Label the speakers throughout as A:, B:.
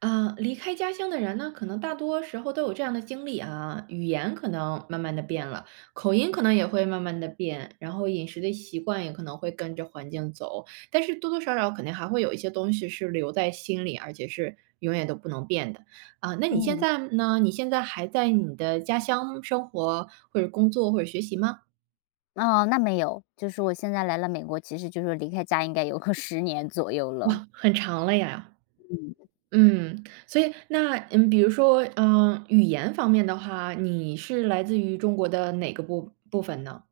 A: 啊，离开家乡的人呢，可能大多时候都有这样的经历啊，语言可能慢慢的变了，口音可能也会慢慢的变，然后饮食的习惯也可能会跟着环境走，但是多多少少肯定还会有一些东西是留在心里，而且是永远都不能变的啊。那你现
B: 嗯，
A: 在呢？你现在还在你的家乡生活，或者工作，或者学习吗？
B: 哦，那没有，就是我现在来了美国，其实就是离开家应该有个十年左右了。
A: 哇，很长了呀。
B: 嗯。
A: 嗯，所以那比如说，语言方面的话，你是来自于中国的哪个部分呢？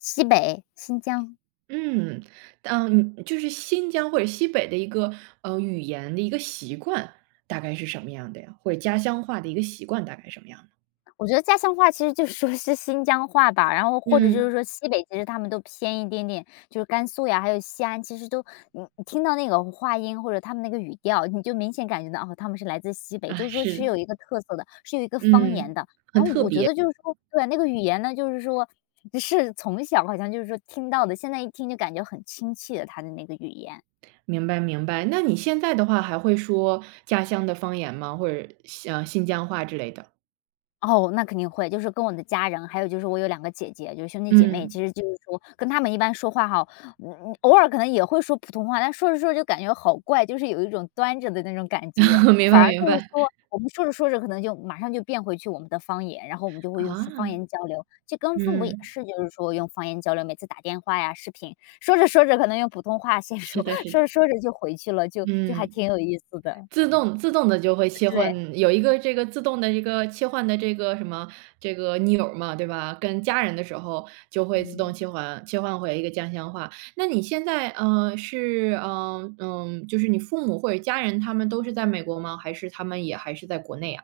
B: 西北，新疆。
A: 嗯。嗯，就是新疆或者西北的一个，语言的一个习惯大概是什么样的呀？或者家乡话的一个习惯大概什么样的。
B: 我觉得家乡话其实就说是新疆话吧，然后或者就
A: 嗯。
B: 是说西北，其实他们都偏一点点，就是甘肃呀，还有西安，其实都你听到那个话音或者他们那个语调，你就明显感觉到哦，他们是来自西北，
A: 啊，
B: 就是说是
A: 是。
B: 有一个特色的，是有一个方言
A: 嗯，
B: 的。然后我觉得就是说，对啊，那个语言呢，就是说是从小好像就是说听到的，现在一听就感觉很亲切的，他的那个语言。
A: 明白明白。那你现在的话还会说家乡的方言吗？或者像新疆话之类的？
B: 哦，那肯定会，就是跟我的家人，还有就是我有两个姐姐，就是兄弟姐妹，其
A: 嗯。
B: 实就是说跟他们一般说话哈。嗯，偶尔可能也会说普通话，但说着说着就感觉好怪，就是有一种端着的那种感觉。
A: 明
B: 反
A: 白
B: 而
A: 明
B: 就是
A: 白。
B: 说，我们说着说着可能就马上就变回去我们的方言，然后我们就会用说方
A: 啊。
B: 言交流。就跟父母也
A: 嗯，
B: 是，就是说用方言交流，每次打电话呀、视频，说着说着可能用普通话先
A: 是
B: 说，
A: 的 是
B: 说
A: 的。
B: 着说着就回去了，就还
A: 嗯，
B: 挺有意思的。
A: 自动的就会 切
B: 对。
A: 换，有一个这个自动的一个切换的这个什么这个钮儿嘛，对吧？跟家人的时候就会自
B: 嗯。
A: 动切换回一个家乡话。那你现在，是，就是你父母或者家人他们都是在美国吗？还是他们也还是在国内啊？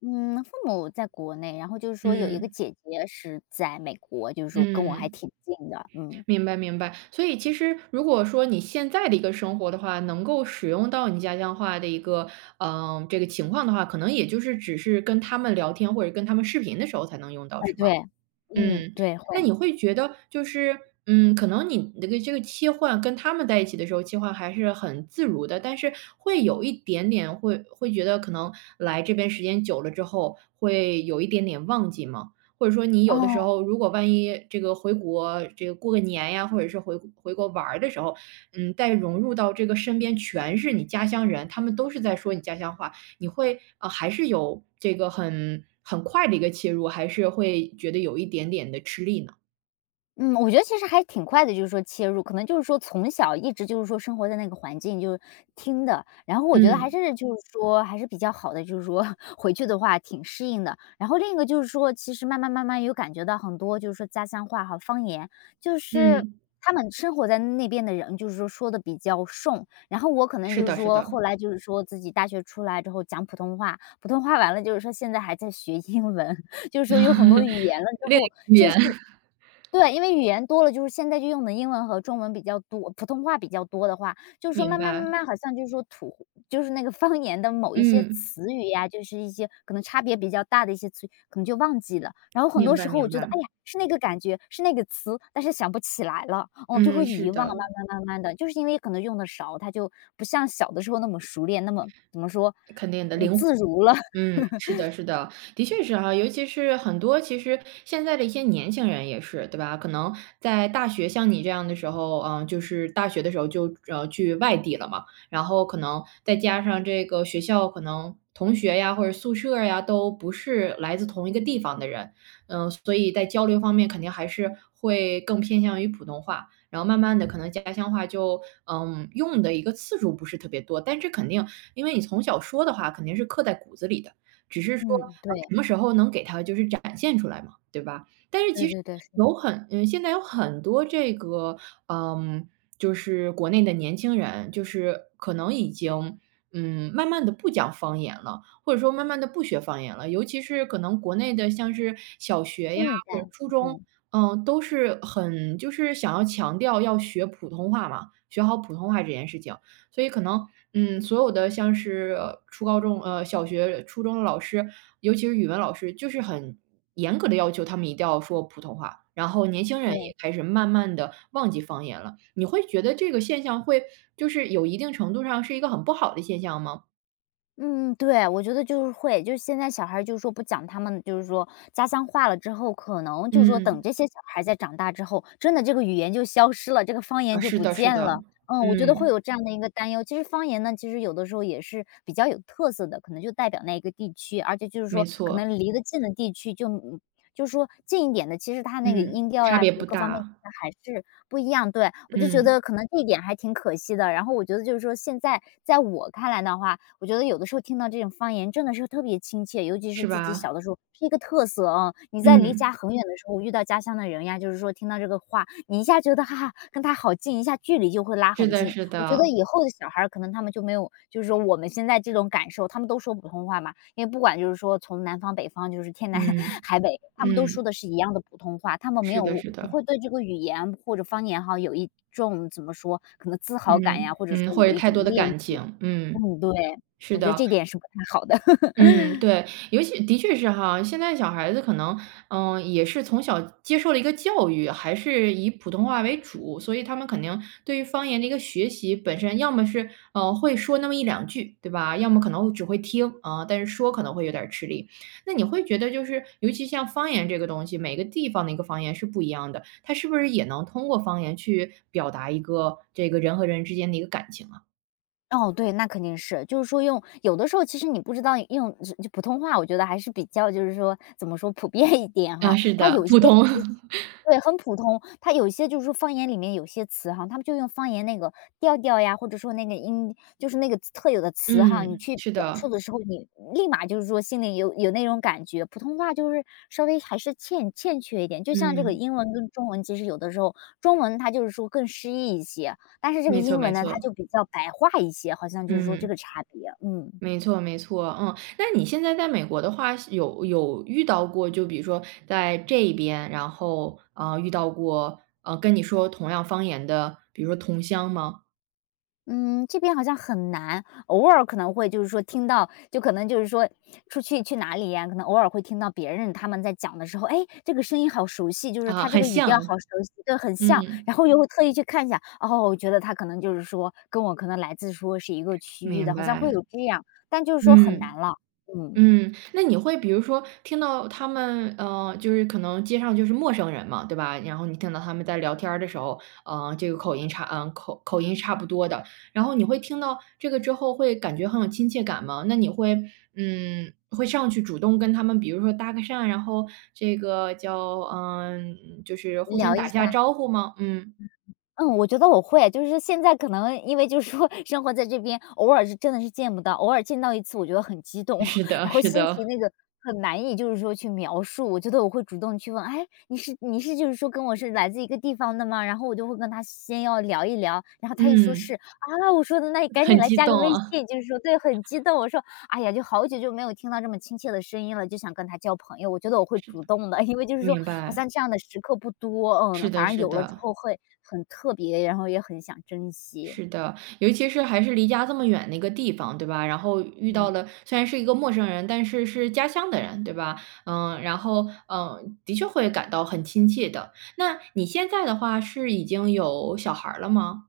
B: 嗯，父母在国内，然后就是说有一个
A: 嗯。
B: 姐姐是在美国，就是说跟我还
A: 嗯。
B: 挺近的，嗯。
A: 明白明白。所以其实如果说你现在的一个生活的话，能够使用到你家乡话的一个，嗯，这个情况的话，可能也就是只是跟他们聊天或者跟他们视频的时候才能用到，
B: 哎，
A: 是吗？
B: 对。嗯，
A: 嗯，
B: 对，会。
A: 那你会觉得就是，可能你那个这个切换跟他们在一起的时候，切换还是很自如的，但是会有一点点会觉得可能来这边时间久了之后，会有一点点忘记吗？或者说你有的时
B: 哦。
A: 候，如果万一这个回国，这个过个年呀，或者是回国玩儿的时候，再融入到这个身边全是你家乡人，他们都是在说你家乡话，你会还是有这个很快的一个切入，还是会觉得有一点点的吃力呢？
B: 嗯，我觉得其实还挺快的，就是说切入，可能就是说从小一直就是说生活在那个环境就是听的，然后我觉得还
A: 嗯。
B: 是就嗯是说还是比较好的，就是说 回去的话挺适应的。然后另一个就是说，其实慢慢慢慢有感觉到很多就是说家乡话和方言，就是
A: 嗯，
B: 他们生活在那边的人，就是说说的比较顺，然后我可能
A: 是
B: 就是
A: 的是
B: 说后
A: 的。
B: 来就是说自己大学出来之后讲普通话，普通话完了就是说现在还在学英文，就是说有很多语言了之后
A: 语言，
B: 对，因为语言多了，就是现在就用的英文和中文比较多，普通话比较多的话，就是说
A: 明
B: 慢慢
A: 白。
B: 慢慢好像就是说土就是那个方言的某一些
A: 嗯，
B: 词语呀，就是一些可能差别比较大的一些词语，可能就忘记了。然后很
A: 明
B: 多时
A: 白
B: 候我
A: 明
B: 觉得，
A: 白。
B: 哎呀，是那个感觉，是那个词，但是想不起来了，嗯，就
A: 嗯，
B: 会
A: 是
B: 遗忘，
A: 的。
B: 慢慢慢慢的，就是因为可能用的少，它就不像小的时候那么熟练，那么怎么说，
A: 肯定的，
B: 嗯，自如了。
A: 是的，是的，的确是哈。尤其是很多其实现在的一些年轻人也是，对吧？可能在大学像你这样的时候，就是大学的时候就去外地了嘛，然后可能再加上这个学校可能同学呀或者宿舍呀都不是来自同一个地方的人，嗯，所以在交流方面肯定还是会更偏向于普通话。然后慢慢的，可能家乡话就，用的一个次数不是特别多，但这肯定因为你从小说的话，肯定是刻在骨子里的，只是说，
B: 嗯，对。
A: 什么时候能给它就是展现出来嘛，对吧？但是
B: 对
A: 其实
B: 对对，是
A: 有很嗯，现在有很多这个，嗯，就是国内的年轻人，就是可能已经，慢慢的不讲方言了，或者说慢慢的不学方言了，尤其是可能国内的像是小学呀，
B: 新一代。
A: 或者初中，
B: 嗯，
A: 都是很就是想要强调要学普通话嘛，学好普通话这件事情。所以可能，所有的像是初高中小学、初中的老师，尤其是语文老师，就是很严格的要求他们一定要说普通话，然后年轻人也
B: 对。
A: 开始慢慢的忘记方言了。你会觉得这个现象会就是有一定程度上是一个很不好的现象吗？
B: 嗯，对，我觉得就是会，就是现在小孩儿就是说不讲他们就是说家乡话了之后，可能就是说等
A: 嗯。
B: 这些小孩儿再长大之后，真的这个语言就消失了，这个方
A: 啊，
B: 言就
A: 是
B: 不
A: 的是
B: 见
A: 的。
B: 了。嗯，我觉得会
A: 嗯，
B: 有这样的一个担忧。其实方言呢，其实有的时候也是比较有特色的，可能就代表那一个地区，而且就是
A: 没
B: 说可
A: 错。
B: 能离得近的地区就，嗯就是说近一点的，其实它那个
A: 嗯，
B: 音调呀
A: 差别
B: 什
A: 不
B: 么各方面
A: 大。
B: 还是不一样，对。我就觉
A: 嗯，
B: 得可能地点还挺可惜的，然后我觉得就是说现在在我看来的话，我觉得有的时候听到这种方言真的是特别亲切，尤其是
A: 是
B: 自己小
A: 吧？
B: 的时候是一个特色啊。你在离
A: 嗯，
B: 家很远的时候遇到家乡的人呀，就是说听到这个话，你一下觉得哈哈，跟他好近，一下距离就会拉
A: 是
B: 很
A: 的
B: 近。
A: 是
B: 我觉
A: 的。
B: 得以后的小孩儿可能他们就没有就是说我们现在这种感受，他们都说普通话嘛，因为不管就是说从南方北方，就是天南
A: 嗯。
B: 海北，他们都说
A: 嗯，
B: 的是一样的普通话，他们没
A: 是的
B: 有
A: 是
B: 不
A: 的。
B: 会对这个语言或者方言哈，有一种怎么说，可能自豪感
A: 嗯。
B: 呀，或者说
A: 嗯，或
B: 有
A: 者
B: 一
A: 太
B: 种
A: 多的
B: 链接。
A: 感情。嗯，
B: 嗯，对，
A: 是
B: 我觉得
A: 的。
B: 这点是不太好的。
A: 嗯，对，尤其的确是哈。现在小孩子可能，也是从小接受了一个教育，还是以普通话为主，所以他们肯定对于方言的一个学习本身，要么是会说那么一两句，对吧？要么可能只会听啊、但是说可能会有点儿吃力。那你会觉得就是，尤其像方言这个东西，每个地方的一个方言是不一样的，它是不是也能通过方言去表达一个这个人和人之间的一个感情啊？
B: 哦，对，那肯定是。就是说用有的时候其实你不知道用就普通话，我觉得还是比较就是说，怎么说，普遍一点
A: 啊，
B: 哈。
A: 是
B: 它
A: 的，
B: 有一些
A: 普通，
B: 词 对，很普通。它有一些就是说方言里面有些词哈，他们就用方言那个调调呀，或者说那个音，就是那个特有的词哈，你
A: 嗯，
B: 去
A: 是
B: 表述
A: 的。
B: 的时候，你立马就是说心里有那种感觉。普通话就是稍微还是欠缺一点，就像这个
A: 嗯。
B: 英文跟中文，其实有的时候中文它就是说更诗意一些，但是这个
A: 没错
B: 英
A: 没
B: 文呢，它
A: 错。
B: 就比较白话一些，好像就是说这
A: 嗯，
B: 个差别，嗯。
A: 没错没错。嗯。那你现在在美国的话，有遇到过，就比如说在这边，然后，啊，遇到过，跟你说同样方言的，比如说同乡吗？
B: 嗯，这边好像很难，偶尔可能会就是说听到，就可能就是说出去去哪里呀、可能偶尔会听到别人他们在讲的时候，哎，这个声音好熟悉，就是
A: 啊，
B: 他这
A: 很
B: 个语
A: 像
B: 调
A: 啊。
B: 好熟悉，对，很像，
A: 嗯，
B: 然后又会特意去看一下，哦，我觉得他可能就是说跟我可能来自说是一个区域
A: 明
B: 的，好像会
A: 白。
B: 有这样，但就是说很
A: 嗯。
B: 难了。嗯，
A: 嗯，那你会比如说听到他们，就是可能街上就是陌生人嘛，对吧？然后你听到他们在聊天儿的时候，这个口音差，口音差不多的，然后你会听到这个之后会感觉很有亲切感吗？那你会，会上去主动跟他们，比如说搭个讪，然后这个叫，就是互相
B: 聊一
A: 打一下
B: 下。
A: 招呼吗？嗯。
B: 嗯，我觉得我会，就是现在可能因为就是说生活在这边，偶尔是真的是见不到，偶尔见到一次我觉得很激 动，
A: 是 的，
B: 然后
A: 是
B: 心
A: 的。
B: 情那个很难以就是说去描述。我觉得我会主动去问，哎，你是就是说跟我是来自一个地方的吗？然后我就会跟他先要聊一聊，然后他一说
A: 嗯，
B: 是啊，我说的那你赶紧
A: 很
B: 来
A: 激
B: 加个
A: 动
B: 微
A: 啊。
B: 信，就是说对，很激动，我说哎呀，就好久就没有听到这么亲切的声音了，就想跟他交朋友。我觉得我会主动的，因为就是说
A: 明
B: 好
A: 白，
B: 像这样的时刻不多，
A: 是
B: 嗯，反
A: 的，
B: 而
A: 是
B: 有了之
A: 的。
B: 后会很特别，然后也很想珍惜。
A: 是的，尤其是还是离家这么远的一个地方，对吧？然后遇到
B: 嗯。
A: 了虽然是一个陌生人，但是是家乡的人，对吧？嗯，然后的确会感到很亲切的。那你现在的话是已经有小孩儿了吗？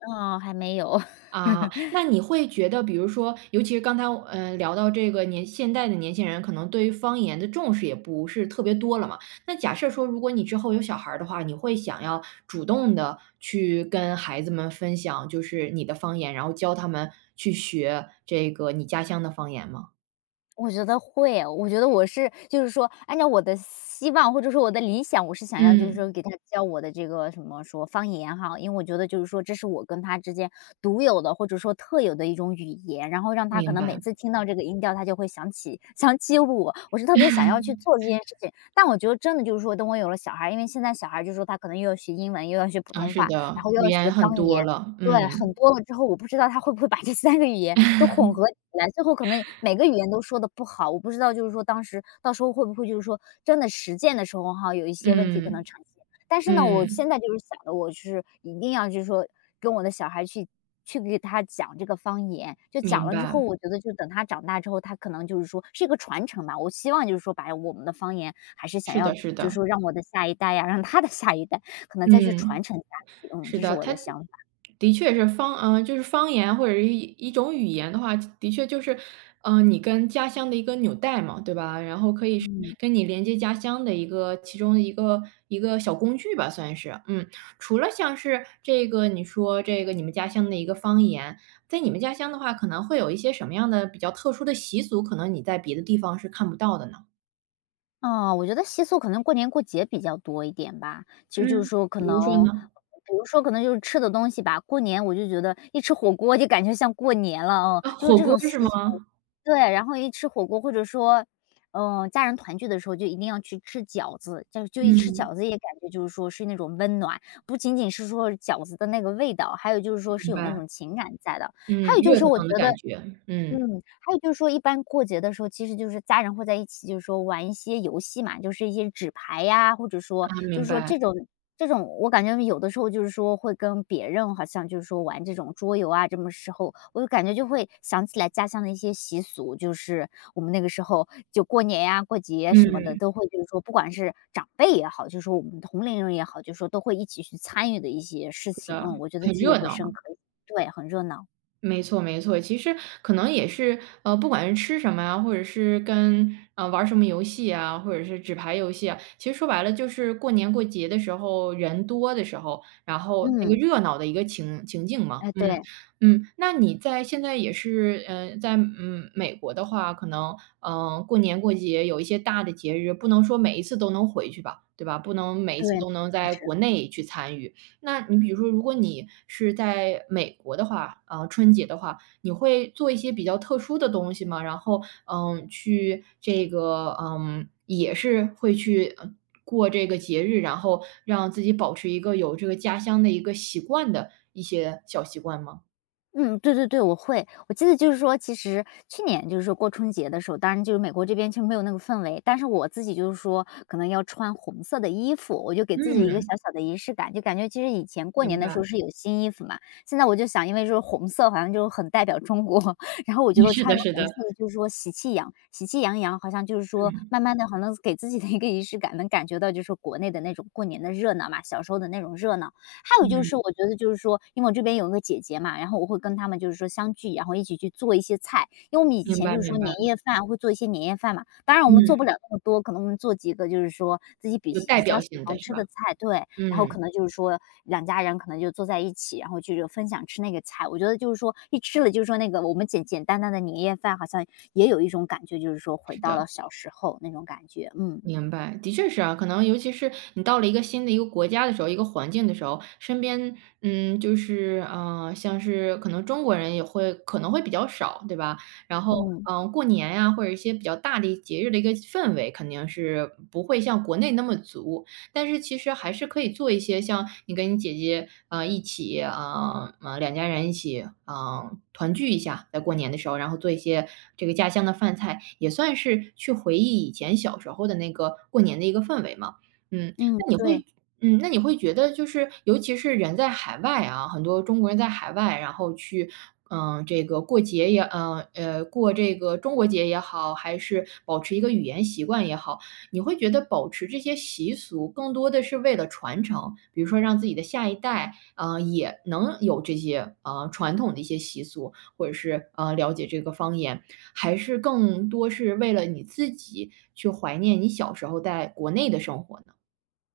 B: 哦，还没有。
A: 啊，那你会觉得，比如说，尤其是刚才，聊到这个现代的年轻人，可能对于方言的重视也不是特别多了嘛。那假设说，如果你之后有小孩儿的话，你会想要主动的去跟孩子们分享，就是你的方言，然后教他们去学这个你家乡的方言吗？
B: 我觉得会，我觉得我是就是说按照我的希望或者说我的理想，我是想要就是
A: 嗯，
B: 说给他教我的这个什么说方言哈，因为我觉得就是说这是我跟他之间独有的或者说特有的一种语言，然后让他可
A: 明
B: 能
A: 白。
B: 每次听到这个音调，他就会想起我，我是特别想要去 做这件事情。但我觉得真的就是说，等我有了小孩因为现在小孩就是说他可能又要学英文，又要学普
A: 啊，
B: 通
A: 是
B: 话，然
A: 的，
B: 后又
A: 语
B: 要学
A: 言很
B: 方
A: 多
B: 言，
A: 了。
B: 对，很
A: 嗯。
B: 多了之后，我不知道他会不会把这三个语言都 混合起来，最后可能每个语言都说得不好。我不知道就是说当时到时候会不会就是说真的实践的时候哈，有一些问题可能
A: 嗯。
B: 呈现。但是呢，我
A: 嗯，
B: 现在就是想着我是一定要就是说跟我的小孩去给他讲这个方言，就讲
A: 明
B: 了之后，
A: 白，
B: 我觉得就等他长大之后，他可能就是说是一个传承吧。我希望就是说把我们的方言还是想
A: 是
B: 要
A: 的是
B: 就是
A: 的。
B: 说让我的下一代呀，让他的下一代可能再去传
A: 嗯。
B: 承下去，嗯，
A: 是
B: 这是
A: 的，
B: 我
A: 它
B: 的想法，
A: 的确是就是方言或者是一种语言的话，的确就是，你跟家乡的一个纽带嘛，对吧？然后可以是
B: 嗯。
A: 跟你连接家乡的一个其中的一个小工具吧，算是。嗯，除了像是这个你说这个你们家乡的一个方言，在你们家乡的话，可能会有一些什么样的比较特殊的习俗，可能你在别的地方是看不到的呢？
B: 哦，我觉得习俗可能过年过节比较多一点吧。其实就是
A: 嗯，
B: 说可
A: 比如说
B: 能
A: 呢？
B: 比如说可能就是吃的东西吧，过年我就觉得一吃火锅就感觉像过年了，哦，
A: 啊，
B: 就是
A: 火
B: 这
A: 锅
B: 种
A: 是
B: 习俗。
A: 吗？
B: 对，然后一吃火锅或者说，嗯，家人团聚的时候就一定要去吃饺子，就一吃
A: 嗯，
B: 饺子也感觉就是说是那种温暖，不仅仅是说饺子的那个味道，还有就是说是
A: 明
B: 有那
A: 白。
B: 种情感在的。还
A: 嗯，
B: 有就
A: 热
B: 是
A: 腾
B: 我觉
A: 腾的
B: 得
A: 感觉。
B: 嗯，
A: 嗯。
B: 还有就是说一般过节的时候，其实就是家人会在一起，就是说玩一些游戏嘛，就是一些纸牌呀，或者
A: 啊，
B: 说就
A: 明
B: 是说
A: 白。
B: 这种，我感觉有的时候就是说会跟别人好像就是说玩这种桌游啊，这么时候，我就感觉就会想起来家乡的一些习俗，就是我们那个时候就过年呀、过节什么的，
A: 嗯，
B: 都会就是说不管是长辈也好，就是说我们同龄人也好，就是说都会一起去参与的一些事
A: 是
B: 情，
A: 的。
B: 嗯，我觉得
A: 很
B: 记忆
A: 热
B: 会
A: 闹嘛，
B: 深刻，对，很热闹，
A: 没错没错。其实可能也是，不管是吃什么啊，或者是跟玩儿什么游戏啊，或者是纸牌游戏啊，其实说白了就是过年过节的时候人多的时候，然后那个
B: 嗯，
A: 热闹的一个情境嘛。
B: 哎，
A: 嗯
B: 对。
A: 嗯，那你在现在也是，在美国的话，可能过年过节有一些大的节日，不能说每一次都能回去吧，对吧？不能每一
B: 对，
A: 次都能
B: 但
A: 在
B: 是
A: 国内去参与。那你比如说，如果你是在美国的话，春节的话，你会做一些比较特殊的东西吗？然后，去这个，也是会去过这个节日，然后让自己保持一个有这个家乡的一个习惯的一些小习惯吗？
B: 嗯，对对对，我会。我记得就是说，其实去年就是说过春节的时候，当然就是美国这边其实没有那个氛围，但是我自己就是说可能要穿红色的衣服，我就给自己一个
A: 嗯，
B: 小小的仪式感，就感觉其实以前过
A: 明
B: 年的时
A: 白。
B: 候是有新衣服嘛，现在我就想，因为就是红色好像就很代表中国，然后我觉 得
A: 是
B: 穿一
A: 的，
B: 个
A: 是
B: 红
A: 的。
B: 色的就是说喜气洋洋，好像就是说
A: 嗯
B: 慢慢的好像给自己的一个仪式感，能感觉到就是国内的那种过年的热闹嘛，小时候的那种热闹。还有就是
A: 嗯，
B: 我觉得就是说，因为我这边有一个姐姐嘛，然后我会跟她们就是说相聚，然后一起去做一些菜。因为我们以
A: 明
B: 前
A: 白
B: 就是
A: 明
B: 说
A: 白。
B: 年夜饭会做一些年夜饭嘛，当然我
A: 嗯，
B: 们做不了那么多，可能我们做几个就是说自己比
A: 有代
B: 比较
A: 表
B: 喜
A: 性的
B: 欢
A: 是
B: 吃
A: 吧？
B: 的菜，对，然后
A: 嗯，
B: 可能就是说两家人可能就坐在一起，然后就是分享吃那个菜。我觉得就是说一吃了就是说那个我们简简单单的年夜饭，好像也有一种感觉，就是说回
A: 是
B: 到
A: 的。
B: 了小时候那种感觉，嗯，
A: 明白，的确是啊，可能尤其是你到了一个新的一个国家的时候，一个环境的时候，身边，就是，像是可能中国人也会可能会比较少，对吧？然后，
B: 嗯，
A: 过年呀、或者一些比较大的节日的一个氛围，肯定是不会像国内那么足。但是其实还是可以做一些像你跟你姐姐，一起，两家人一起啊，团聚一下，在过年的时候，然后做一些这个家乡的饭菜，也算是去回忆以前小时候的那个过年的一个氛围嘛。嗯，
B: 嗯，
A: 那你
B: 对。
A: 会那你会觉得就是尤其是人在海外啊，很多中国人在海外，然后去，这个过节也过这个中国节也好，还是保持一个语言习惯也好，你会觉得保持这些习俗更多的是为了传承，比如说让自己的下一代，也能有这些，传统的一些习俗，或者是，了解这个方言，还是更多是为了你自己去怀念你小时候在国内的生活呢？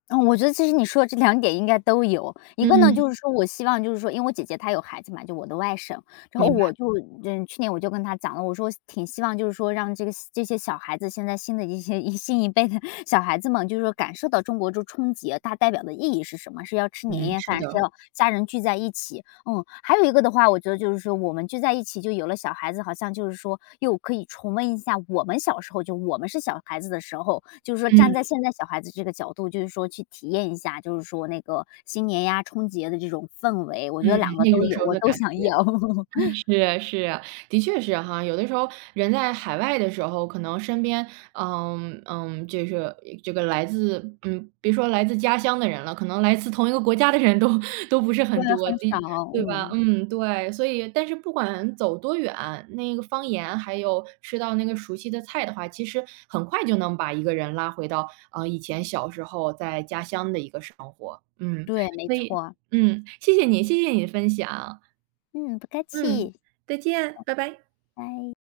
B: 嗯，我觉得其实你说的这两点应该都有。一个呢，
A: 嗯，
B: 就嗯是说我希望就是说因为我姐姐她有孩子嘛，就我的外甥，然后
A: 明白。
B: 我就嗯，去年我就跟她讲了，我说挺希望就是说让这些小孩子，现在新的一些新一辈的小孩子们，就是说感受到中国这春节它代表的意义是什么，是要吃年
A: 嗯，
B: 夜
A: 是
B: 饭，是
A: 的。
B: 要家人聚在一起。嗯，还有一个的话，我觉得就是说我们聚在一起就有了小孩子，好像就是说又可以重温一下我们小时候，就我们是小孩子的时候，就是说站
A: 嗯。
B: 在现在小孩子这个角度，就是说去体验一下，就是说那个新年呀、春节的这种氛围，我
A: 嗯，
B: 觉得两个
A: 那
B: 都
A: 个时
B: 有，
A: 候
B: 我
A: 的
B: 都
A: 感
B: 想
A: 觉。
B: 要。
A: 是是，的确是哈。有的时候人在海外的时候，可能身边，就是这个来自，别说来自家乡的人了，可能来自同一个国家的人都不是
B: 对，
A: 很多，的
B: 很少，
A: 对吧？
B: 嗯，
A: 嗯，对。所以，但是不管走多远，那个方言还有吃到那个熟悉的菜的话，其实很快就能把一个人拉回到以前小时候在家乡的一个生活。嗯，
B: 对，没
A: 所以，
B: 错，
A: 谢谢你，谢谢你的分享。
B: 嗯，不客
A: 嗯，
B: 气，
A: 再见，拜拜。
B: 拜。